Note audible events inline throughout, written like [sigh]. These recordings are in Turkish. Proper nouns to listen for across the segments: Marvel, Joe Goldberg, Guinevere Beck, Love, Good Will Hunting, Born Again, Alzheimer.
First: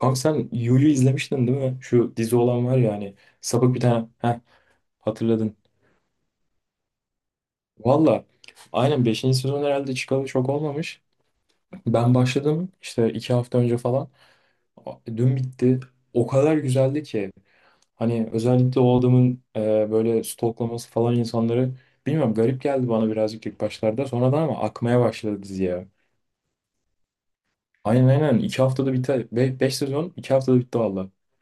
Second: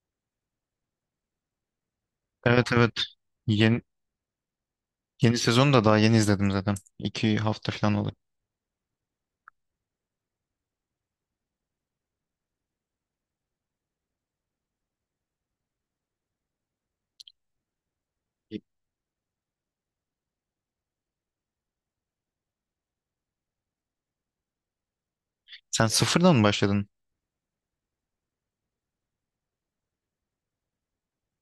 Kanka sen Yu'yu izlemiştin değil mi? Şu dizi olan Evet var evet. ya hani sapık bir Yeni, tane. Heh, yeni hatırladın. sezonu da daha yeni izledim zaten. 2 hafta falan oldu. Valla aynen beşinci sezon herhalde çıkalı çok olmamış. Ben başladım işte 2 hafta önce falan. Dün bitti. O kadar güzeldi ki. Hani özellikle o adamın böyle stalklaması falan insanları, bilmiyorum, garip geldi bana birazcık ilk başlarda. Sonradan ama akmaya başladı Sen dizi. sıfırdan mı başladın? Aynen aynen, 2 haftada bitti. 5 sezon 2 haftada bitti.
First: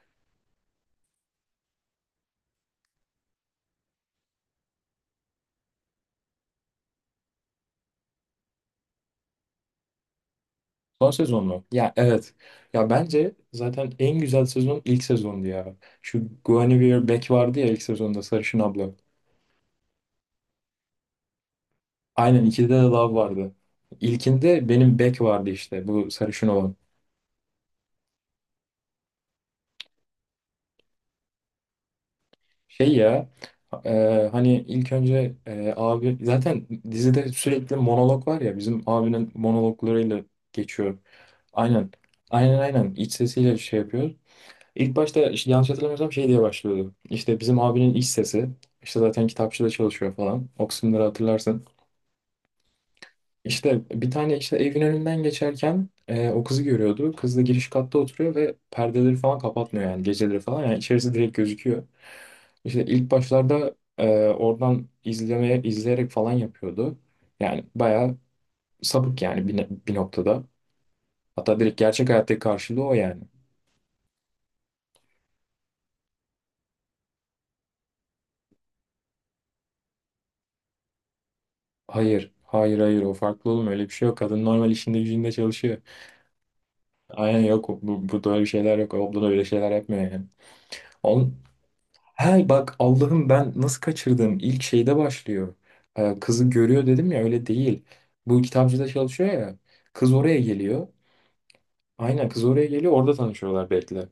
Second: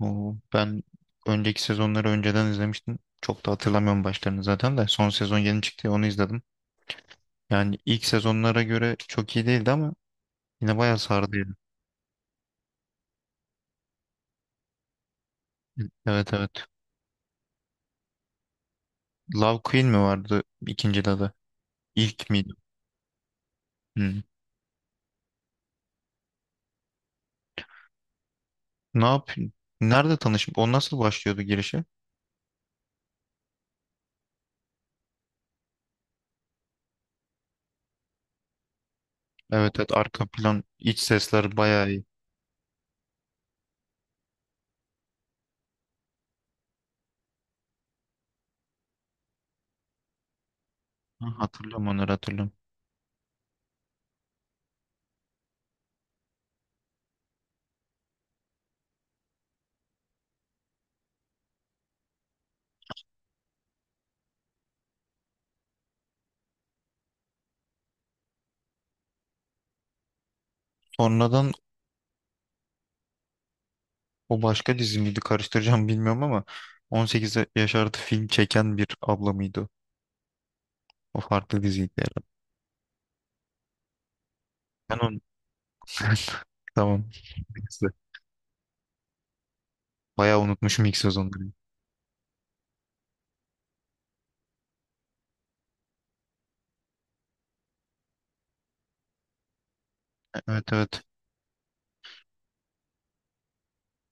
Oo, ben önceki sezonları önceden izlemiştim. Çok da hatırlamıyorum başlarını zaten de. Son sezon yeni çıktı ya, onu izledim. Yani ilk sezonlara göre çok iyi değildi ama yine bayağı Son sezon sardıydı. mu? Ya evet. Ya bence zaten en güzel sezon ilk sezondu ya. Şu Evet evet. Guinevere Beck vardı ya ilk sezonda, sarışın abla. Love Queen mi vardı ikinci adı? İlk Aynen, miydi? ikide de Love vardı. Hmm. İlkinde benim Beck vardı, işte bu sarışın olan. Ne yap? Nerede tanışıp o nasıl başlıyordu girişi? Şey ya, hani ilk önce abi zaten dizide sürekli monolog var ya, bizim abinin Evet evet, monologlarıyla arka plan iç geçiyor. sesler bayağı Aynen. iyi. Aynen aynen, iç sesiyle şey yapıyor. İlk başta işte, yanlış hatırlamıyorsam, şey diye başlıyordu. İşte bizim abinin iş sesi. İşte zaten kitapçıda çalışıyor falan. O kısımları Ha, hatırlarsın. hatırlıyorum, onları hatırlıyorum. İşte bir tane, işte evin önünden geçerken o kızı görüyordu. Kız da giriş katta oturuyor ve perdeleri falan kapatmıyor yani geceleri falan. Yani içerisi direkt gözüküyor. İşte ilk başlarda oradan izleyerek falan yapıyordu. Yani bayağı sapık yani bir noktada. Sonradan, Hatta direkt gerçek hayattaki karşılığı o yani. o başka dizi miydi karıştıracağım bilmiyorum ama 18 yaş artı film çeken bir abla mıydı? O? O farklı diziydi herhalde. Hayır, hayır, hayır, o farklı oğlum, öyle bir şey yok. Kadın normal Ben işinde onu, gücünde çalışıyor. tamam. Aynen, yok İkisi. Burada öyle şeyler yok. Ablan öyle şeyler yapmıyor yani. Bayağı unutmuşum ilk On, sezonları. he bak, Allah'ım, ben nasıl kaçırdım? İlk şeyde başlıyor. Kızı görüyor dedim ya, öyle değil. Bu kitapçıda çalışıyor ya. Kız oraya Evet geliyor. evet. Aynen, kız oraya geliyor, orada tanışıyorlar belki de.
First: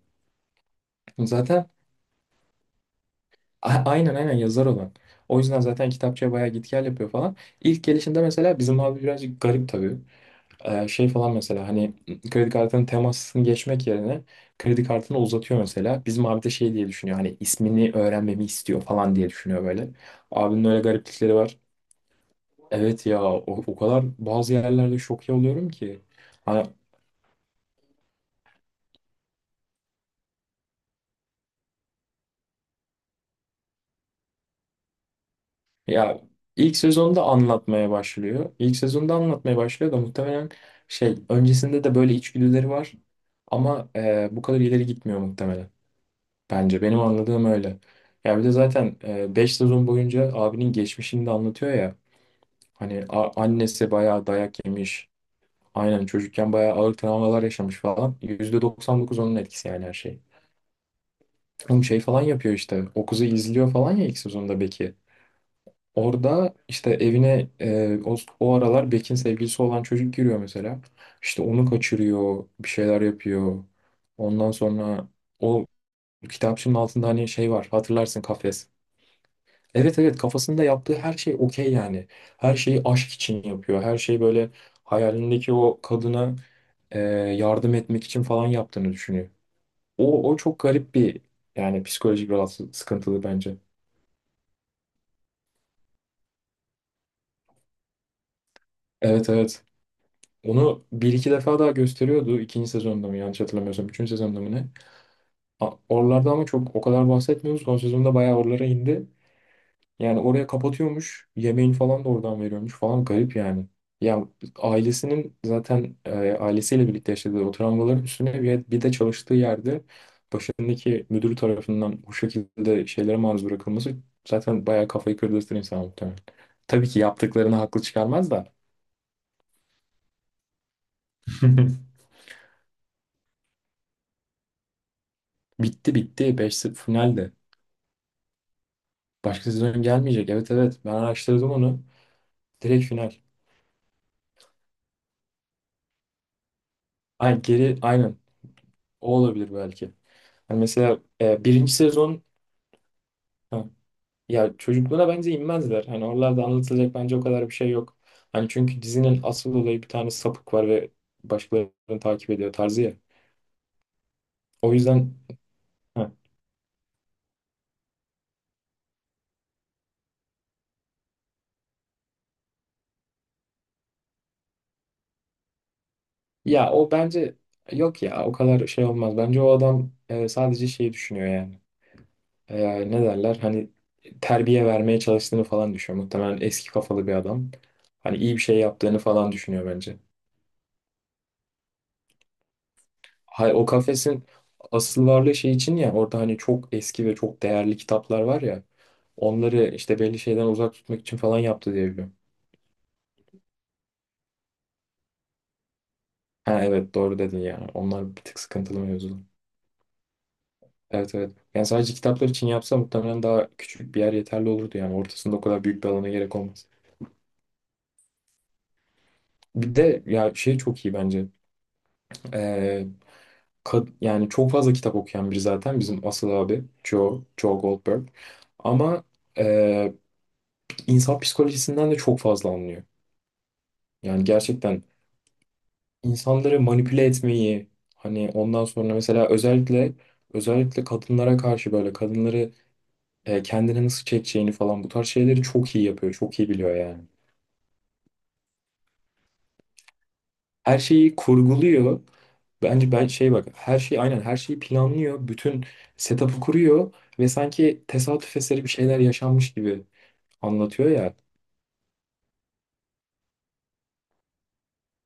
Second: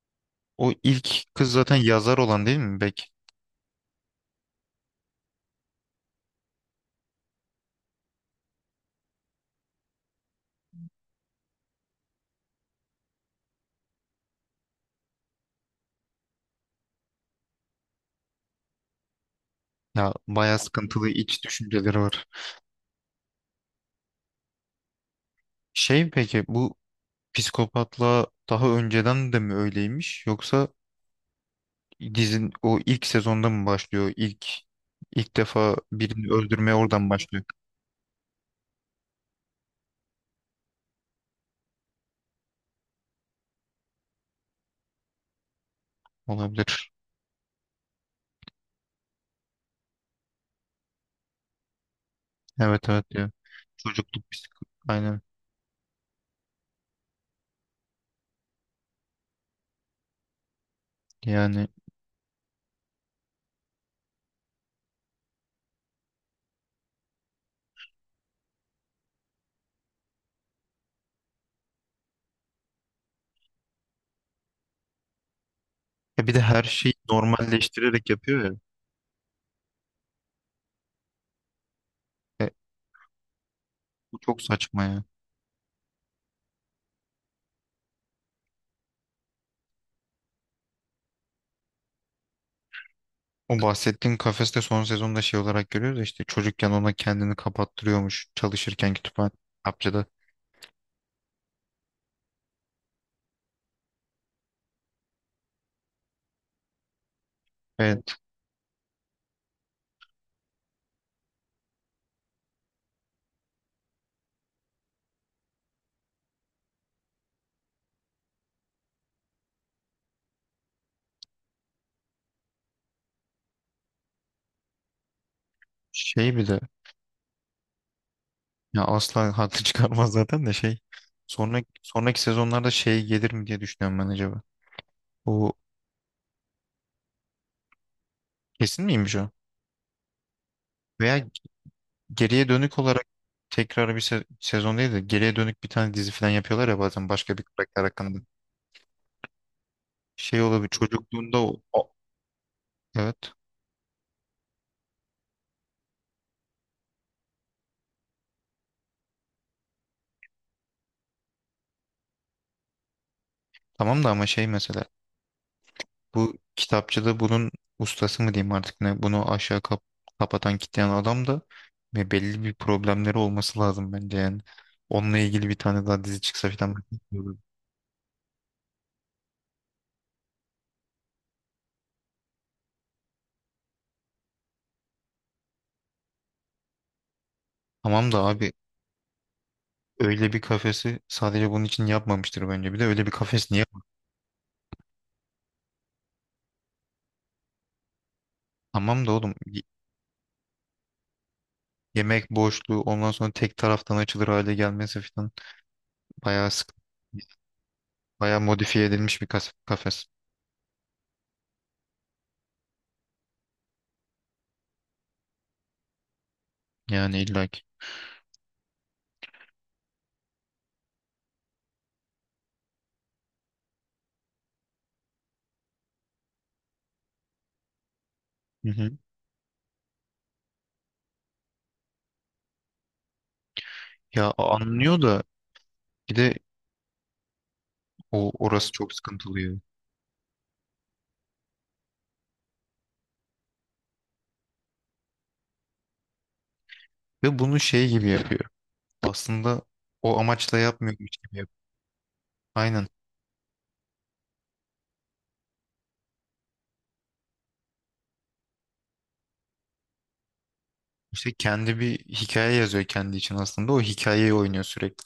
O ilk kız Zaten zaten yazar olan, değil mi, Bek? Aynen aynen, yazar olan. O yüzden zaten kitapçıya bayağı git gel yapıyor falan. İlk gelişinde mesela bizim abi birazcık garip tabii. Şey falan mesela, hani kredi kartının temasını geçmek yerine kredi kartını uzatıyor mesela. Bizim abi de şey diye düşünüyor, hani ismini öğrenmemi istiyor falan diye düşünüyor böyle. Ya, bayağı Abinin öyle sıkıntılı gariplikleri iç var. düşünceleri var. Evet ya, o kadar bazı yerlerde şok oluyorum ki. Şey, peki Hani bu psikopatla daha önceden de mi öyleymiş yoksa dizin o ilk sezonda mı başlıyor? ilk defa ya birini öldürmeye ilk oradan sezonda başlıyor. anlatmaya başlıyor. İlk sezonda anlatmaya başlıyor da muhtemelen şey, öncesinde de böyle içgüdüleri var. Ama bu kadar ileri gitmiyor muhtemelen. Bence Olabilir. benim anladığım öyle. Ya bir de zaten 5 sezon boyunca abinin geçmişini de anlatıyor ya. Evet Hani evet, annesi bayağı çocukluk psik dayak yemiş. aynen. Aynen, çocukken bayağı ağır travmalar yaşamış falan. %99 onun etkisi yani, her şey. Yani, Oğlum şey falan yapıyor işte. O kızı izliyor falan ya ilk sezonda, Beck'i. Orada işte evine o aralar Beck'in sevgilisi olan çocuk giriyor mesela. İşte onu kaçırıyor, bir şeyler yapıyor. Ondan sonra o bir de her kitapçının şeyi altında hani şey var, normalleştirerek hatırlarsın, yapıyor ya. kafes. Evet evet, kafasında yaptığı her şey okey yani. E, Her şeyi aşk için yapıyor. Her Bu şeyi çok böyle saçma ya. hayalindeki o kadına yardım etmek için falan yaptığını düşünüyor. O çok garip bir, yani psikolojik rahatsız, sıkıntılı bence. O bahsettiğin kafeste son sezonda şey olarak görüyoruz ya, işte çocukken ona kendini kapattırıyormuş çalışırken Evet evet. kitapçıda. Onu bir iki defa daha gösteriyordu. İkinci sezonda mı, yanlış hatırlamıyorsam. Üçüncü sezonda mı ne? Oralarda ama çok o kadar bahsetmiyoruz. Son sezonda Evet, bayağı oralara indi. Yani oraya kapatıyormuş. Yemeğini falan da oradan veriyormuş falan. Garip yani. Ya ailesinin zaten ailesiyle birlikte yaşadığı o travmaların üstüne, bir de çalıştığı yerde başındaki müdür tarafından bu şekilde şeylere maruz bırakılması zaten bayağı kafayı kırdırtır insan muhtemelen. şey, bir de Tabii ki yaptıklarını haklı çıkarmaz da. ya, asla haklı [laughs] çıkarmaz zaten, de şey, sonra [laughs] sonraki sezonlarda şey gelir mi diye düşünüyorum ben acaba. Bu Bitti bitti. Beş 0 finalde. kesin miymiş o? Başka sezon gelmeyecek. Evet evet. Ben Veya araştırdım onu. geriye dönük Direkt olarak final. tekrar bir sezon değil de, geriye dönük bir tane dizi falan yapıyorlar ya bazen, başka bir Ay, geri karakter aynen. hakkında. O olabilir belki. Şey Hani olabilir mesela çocukluğunda, birinci sezon. evet, Ya çocuklara bence inmezler. Hani oralarda anlatılacak bence o kadar bir şey yok. Hani çünkü dizinin asıl olayı, bir tane sapık var ve başkalarını takip ediyor tarzı ya. tamam da ama şey, O mesela yüzden. Heh. bu kitapçıda bunun ustası mı diyeyim artık, ne bunu aşağı kapatan, kitleyen adam da, ve belli bir problemleri olması lazım bence yani. Onunla ilgili bir tane daha dizi çıksa Ya falan, ben o çok iyi bence olur. yok ya, o kadar şey olmaz. Bence o adam sadece şeyi düşünüyor yani. Ne derler hani, terbiye vermeye çalıştığını falan düşünüyor. Muhtemelen eski kafalı bir adam. Tamam Hani da iyi bir abi, şey yaptığını falan düşünüyor bence. öyle bir kafesi sadece bunun için yapmamıştır bence. Bir de öyle bir kafes Hay, niye? o kafesin asıl varlığı şey için ya, orada hani çok eski ve çok değerli kitaplar var ya, Tamam da oğlum, onları işte belli şeyden uzak tutmak için falan yaptı diye biliyorum. yemek boşluğu, ondan sonra tek taraftan açılır hale gelmesi falan, bayağı Ha sık, evet, doğru dedin ya. Onlar bir tık bayağı sıkıntılı modifiye mevzular. edilmiş bir kafes, Evet evet. Yani sadece kitaplar için yapsa muhtemelen daha küçük bir yer yeterli olurdu yani. Ortasında o kadar büyük bir alana gerek olmaz. yani illaki. Bir de ya şey çok iyi bence. Ee, yani çok fazla kitap okuyan biri zaten bizim asıl abi Joe, Joe Goldberg. Hı hı. Ama ee, insan psikolojisinden de çok fazla anlıyor. Yani Ya, gerçekten anlıyor da, bir de insanları manipüle etmeyi, hani orası, ondan evet, çok sonra mesela sıkıntılı ya. özellikle, özellikle kadınlara karşı, böyle kadınları kendine nasıl çekeceğini falan, bu tarz şeyleri çok iyi yapıyor. Çok iyi biliyor yani. Ve bunu şey gibi yapıyor. Aslında o amaçla Her yapmıyormuş şeyi gibi yapıyor. kurguluyor. Aynen. Bence ben şey, bak, her şeyi, aynen, her şeyi planlıyor. Bütün setup'ı kuruyor ve sanki tesadüf eseri bir şeyler yaşanmış gibi anlatıyor ya. İşte kendi bir hikaye yazıyor kendi için aslında. O hikayeyi oynuyor sürekli.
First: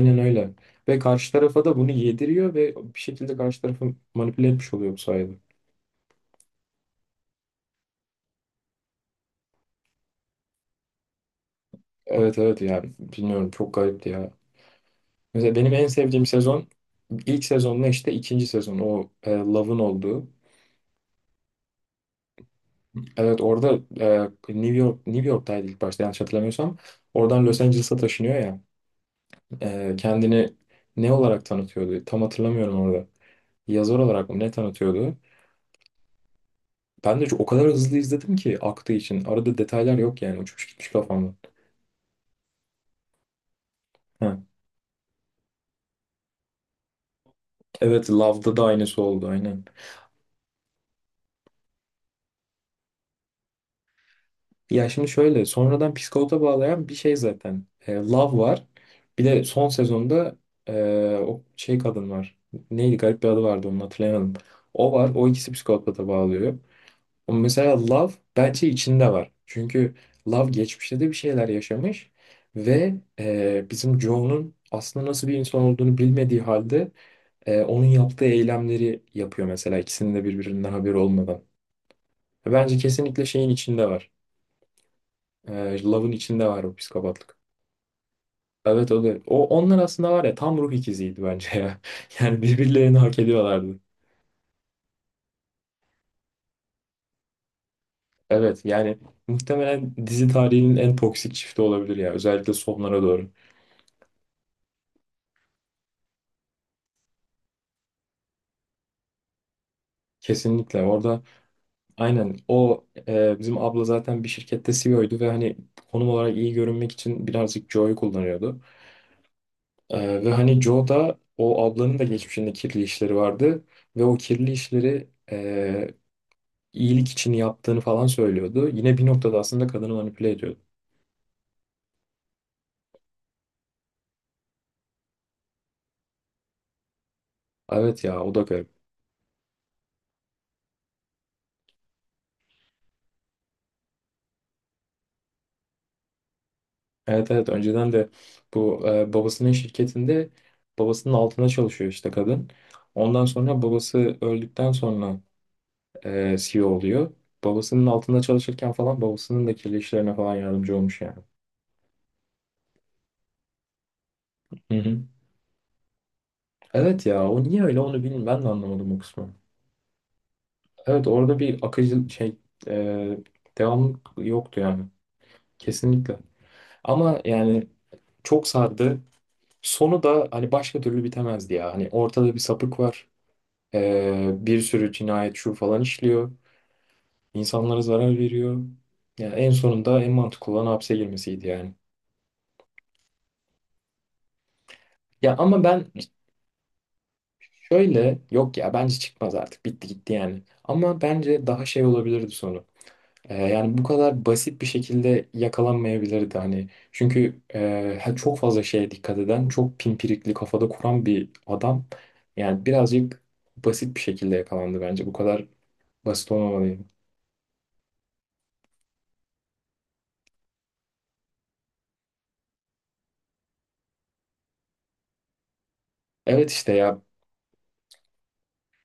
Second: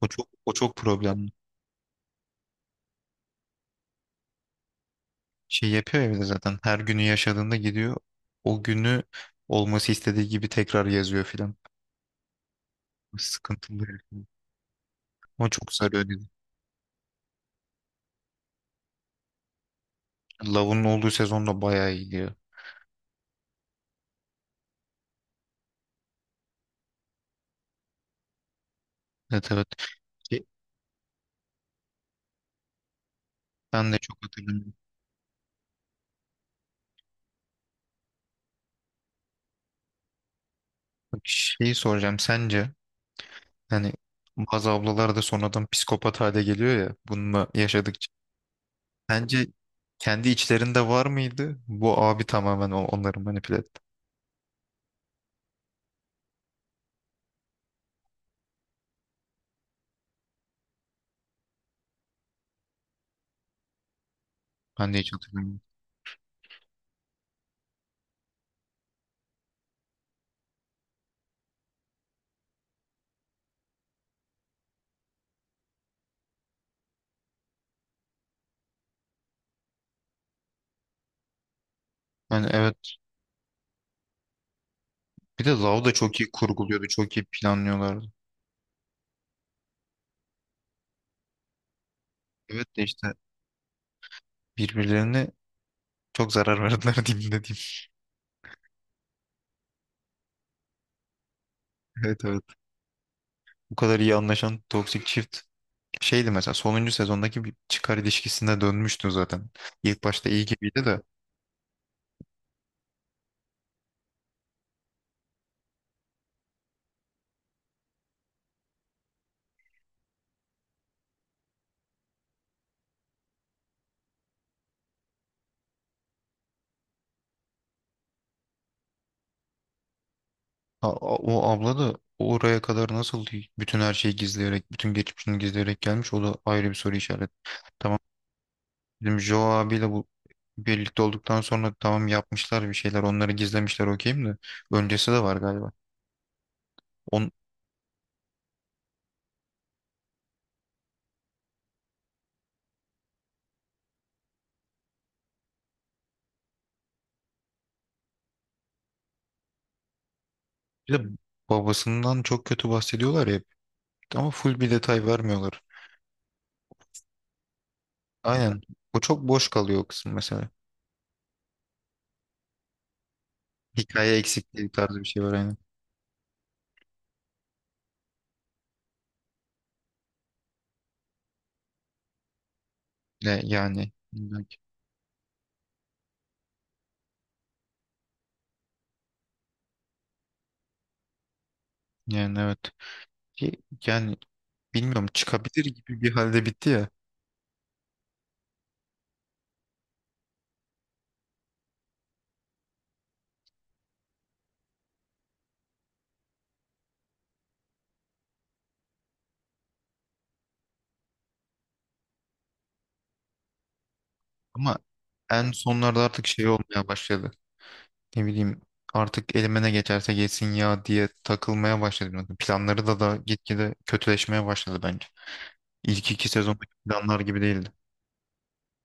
O çok öyle. o çok Ve karşı problemli. tarafa da bunu yediriyor ve bir şekilde karşı tarafı manipüle etmiş oluyor bu sayede. Şey yapıyor ya bir de zaten, her günü yaşadığında gidiyor. O günü olması istediği gibi tekrar yazıyor filan. Evet evet ya, bilmiyorum, çok Sıkıntılı garipti herif. ya. Ama Mesela çok benim en sarıyor dedi. sevdiğim sezon ilk sezonla işte ikinci sezon, o Love'ın olduğu. Love'un olduğu sezon da bayağı iyi diyor. Evet, orada New York'taydı ilk başta, yanlış hatırlamıyorsam. Oradan Los Angeles'a taşınıyor ya. Evet evet. E, Şey, kendini ne olarak tanıtıyordu? Tam hatırlamıyorum orada. ben de Yazar çok olarak mı ne hatırlamıyorum. tanıtıyordu? Ben de o kadar hızlı izledim ki aktığı için. Arada detaylar yok yani, uçmuş gitmiş Bak, kafamda. şeyi soracağım. Sence, yani Ha. bazı ablalar da sonradan psikopat hale geliyor ya bununla Evet, yaşadıkça. Love'da da aynısı oldu Bence aynen. kendi içlerinde var mıydı? Bu abi tamamen onları manipüle etti. Ya şimdi şöyle, sonradan psikopata bağlayan bir şey zaten. Love var. Bir de son sezonda e, o şey kadın var. Neydi, garip bir adı vardı, onu hatırlayamadım. Ben O de var. hiç O ikisi hatırlamıyorum. psikopata bağlıyor. Ama mesela Love bence içinde var. Çünkü Love geçmişte de bir şeyler yaşamış. Ve bizim Joe'nun aslında nasıl bir insan olduğunu bilmediği halde onun yaptığı eylemleri yapıyor mesela, ikisinin de birbirinden haberi olmadan. Yani Bence evet, kesinlikle şeyin içinde var. bir de Lau da Love'ın çok iyi içinde var o kurguluyordu. Çok iyi psikopatlık. planlıyorlardı. Evet, o da. Onlar aslında var ya, tam ruh ikiziydi bence ya. [laughs] Yani Evet de birbirlerini işte, hak ediyorlardı. birbirlerine çok zarar verdiler [laughs] diyeyim, ne diyeyim. Evet yani muhtemelen dizi tarihinin en toksik çifti olabilir ya. Evet evet. Özellikle sonlara doğru. Bu kadar iyi anlaşan toksik çift, şeydi mesela, sonuncu sezondaki bir çıkar ilişkisine dönmüştü zaten. İlk başta iyi Kesinlikle gibiydi de, orada aynen, o bizim abla zaten bir şirkette CEO'ydu ve hani konum olarak iyi görünmek için birazcık Joe'yu kullanıyordu. Ve hani Joe da, o ablanın da geçmişinde kirli işleri vardı. Ve o kirli işleri iyilik için yaptığını falan söylüyordu. Yine bir noktada aslında kadını manipüle ediyordu. O abla da oraya kadar nasıl bütün her şeyi gizleyerek, bütün geçmişini gizleyerek gelmiş, o da ayrı bir soru işareti. Tamam, Evet ya, o da garip. bizim Joe abiyle bu birlikte olduktan sonra, tamam, yapmışlar bir şeyler, onları gizlemişler, okeyim de, öncesi de var galiba. On, Evet evet, önceden de bu babasının şirketinde babasının altına çalışıyor işte kadın. Ondan sonra babası öldükten sonra CEO oluyor. Babasının altında çalışırken falan babasının da kirli işlerine falan yardımcı Bir olmuş de yani. babasından çok kötü bahsediyorlar ya, ama full bir Hı hı. detay vermiyorlar. Evet ya, o niye öyle onu bilmiyorum. Ben de Aynen, anlamadım o o çok kısmı. boş kalıyor, o kısım mesela. Evet, orada bir akıcı şey e, devamlı Hikaye yoktu eksikliği yani. tarzı bir şey var aynen. Kesinlikle. Ama yani çok sardı. Sonu da hani başka türlü bitemezdi ya. Hani ortada bir sapık var. Ne, yani, Ee, illaki. bir sürü cinayet şu falan işliyor. İnsanlara zarar veriyor. Yani en sonunda en mantıklı olan hapse girmesiydi yani. Yani evet. Yani bilmiyorum, Ya ama çıkabilir ben gibi bir halde bitti ya. şöyle, yok ya, bence çıkmaz, artık bitti gitti yani. Ama bence daha şey olabilirdi sonu. Yani bu kadar basit bir şekilde yakalanmayabilirdi hani. Çünkü çok fazla şeye dikkat eden, çok pimpirikli kafada kuran bir adam. Yani birazcık basit bir şekilde Ama yakalandı bence. Bu kadar en sonlarda artık basit şey olmamalıydı. olmaya başladı. Ne bileyim, artık elime ne geçerse geçsin ya diye takılmaya başladım. Planları da gitgide kötüleşmeye başladı bence. İlk iki Evet sezondaki işte ya. planlar gibi değildi.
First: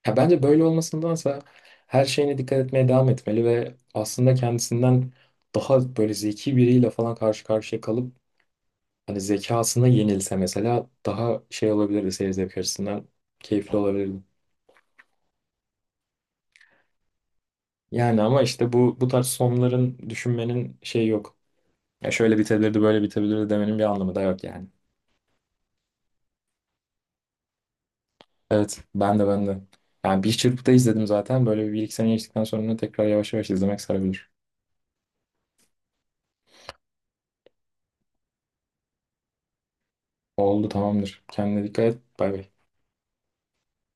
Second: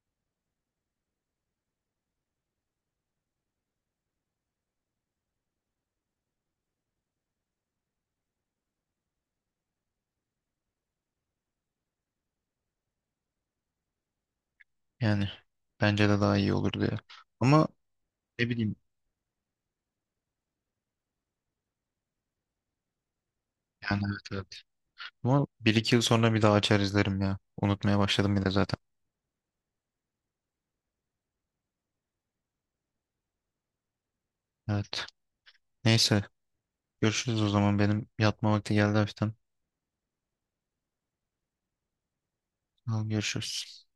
Ya bence böyle olmasındansa her şeyine dikkat etmeye devam etmeli ve aslında kendisinden daha böyle zeki biriyle falan karşı karşıya kalıp, hani zekasına yenilse mesela, daha şey olabilirdi seyir zevk açısından, keyifli olabilirdi. Yani bence de daha iyi olurdu ya. Ama Yani ama ne işte bileyim, bu tarz sonların düşünmenin şey yok. Ya şöyle bitebilirdi, böyle bitebilirdi demenin bir yani, anlamı evet da yok evet. yani. Ama bir iki yıl sonra bir daha açar izlerim ya. Unutmaya başladım bile zaten. Evet, ben de ben de. Yani bir çırpıda izledim zaten. Böyle bir, 2 sene geçtikten sonra tekrar yavaş yavaş izlemek sarabilir. Evet. Neyse, görüşürüz o zaman. Benim yatma vakti geldi hafiften. Oldu, tamamdır. Kendine dikkat et. Bay bay. Tamam, görüşürüz.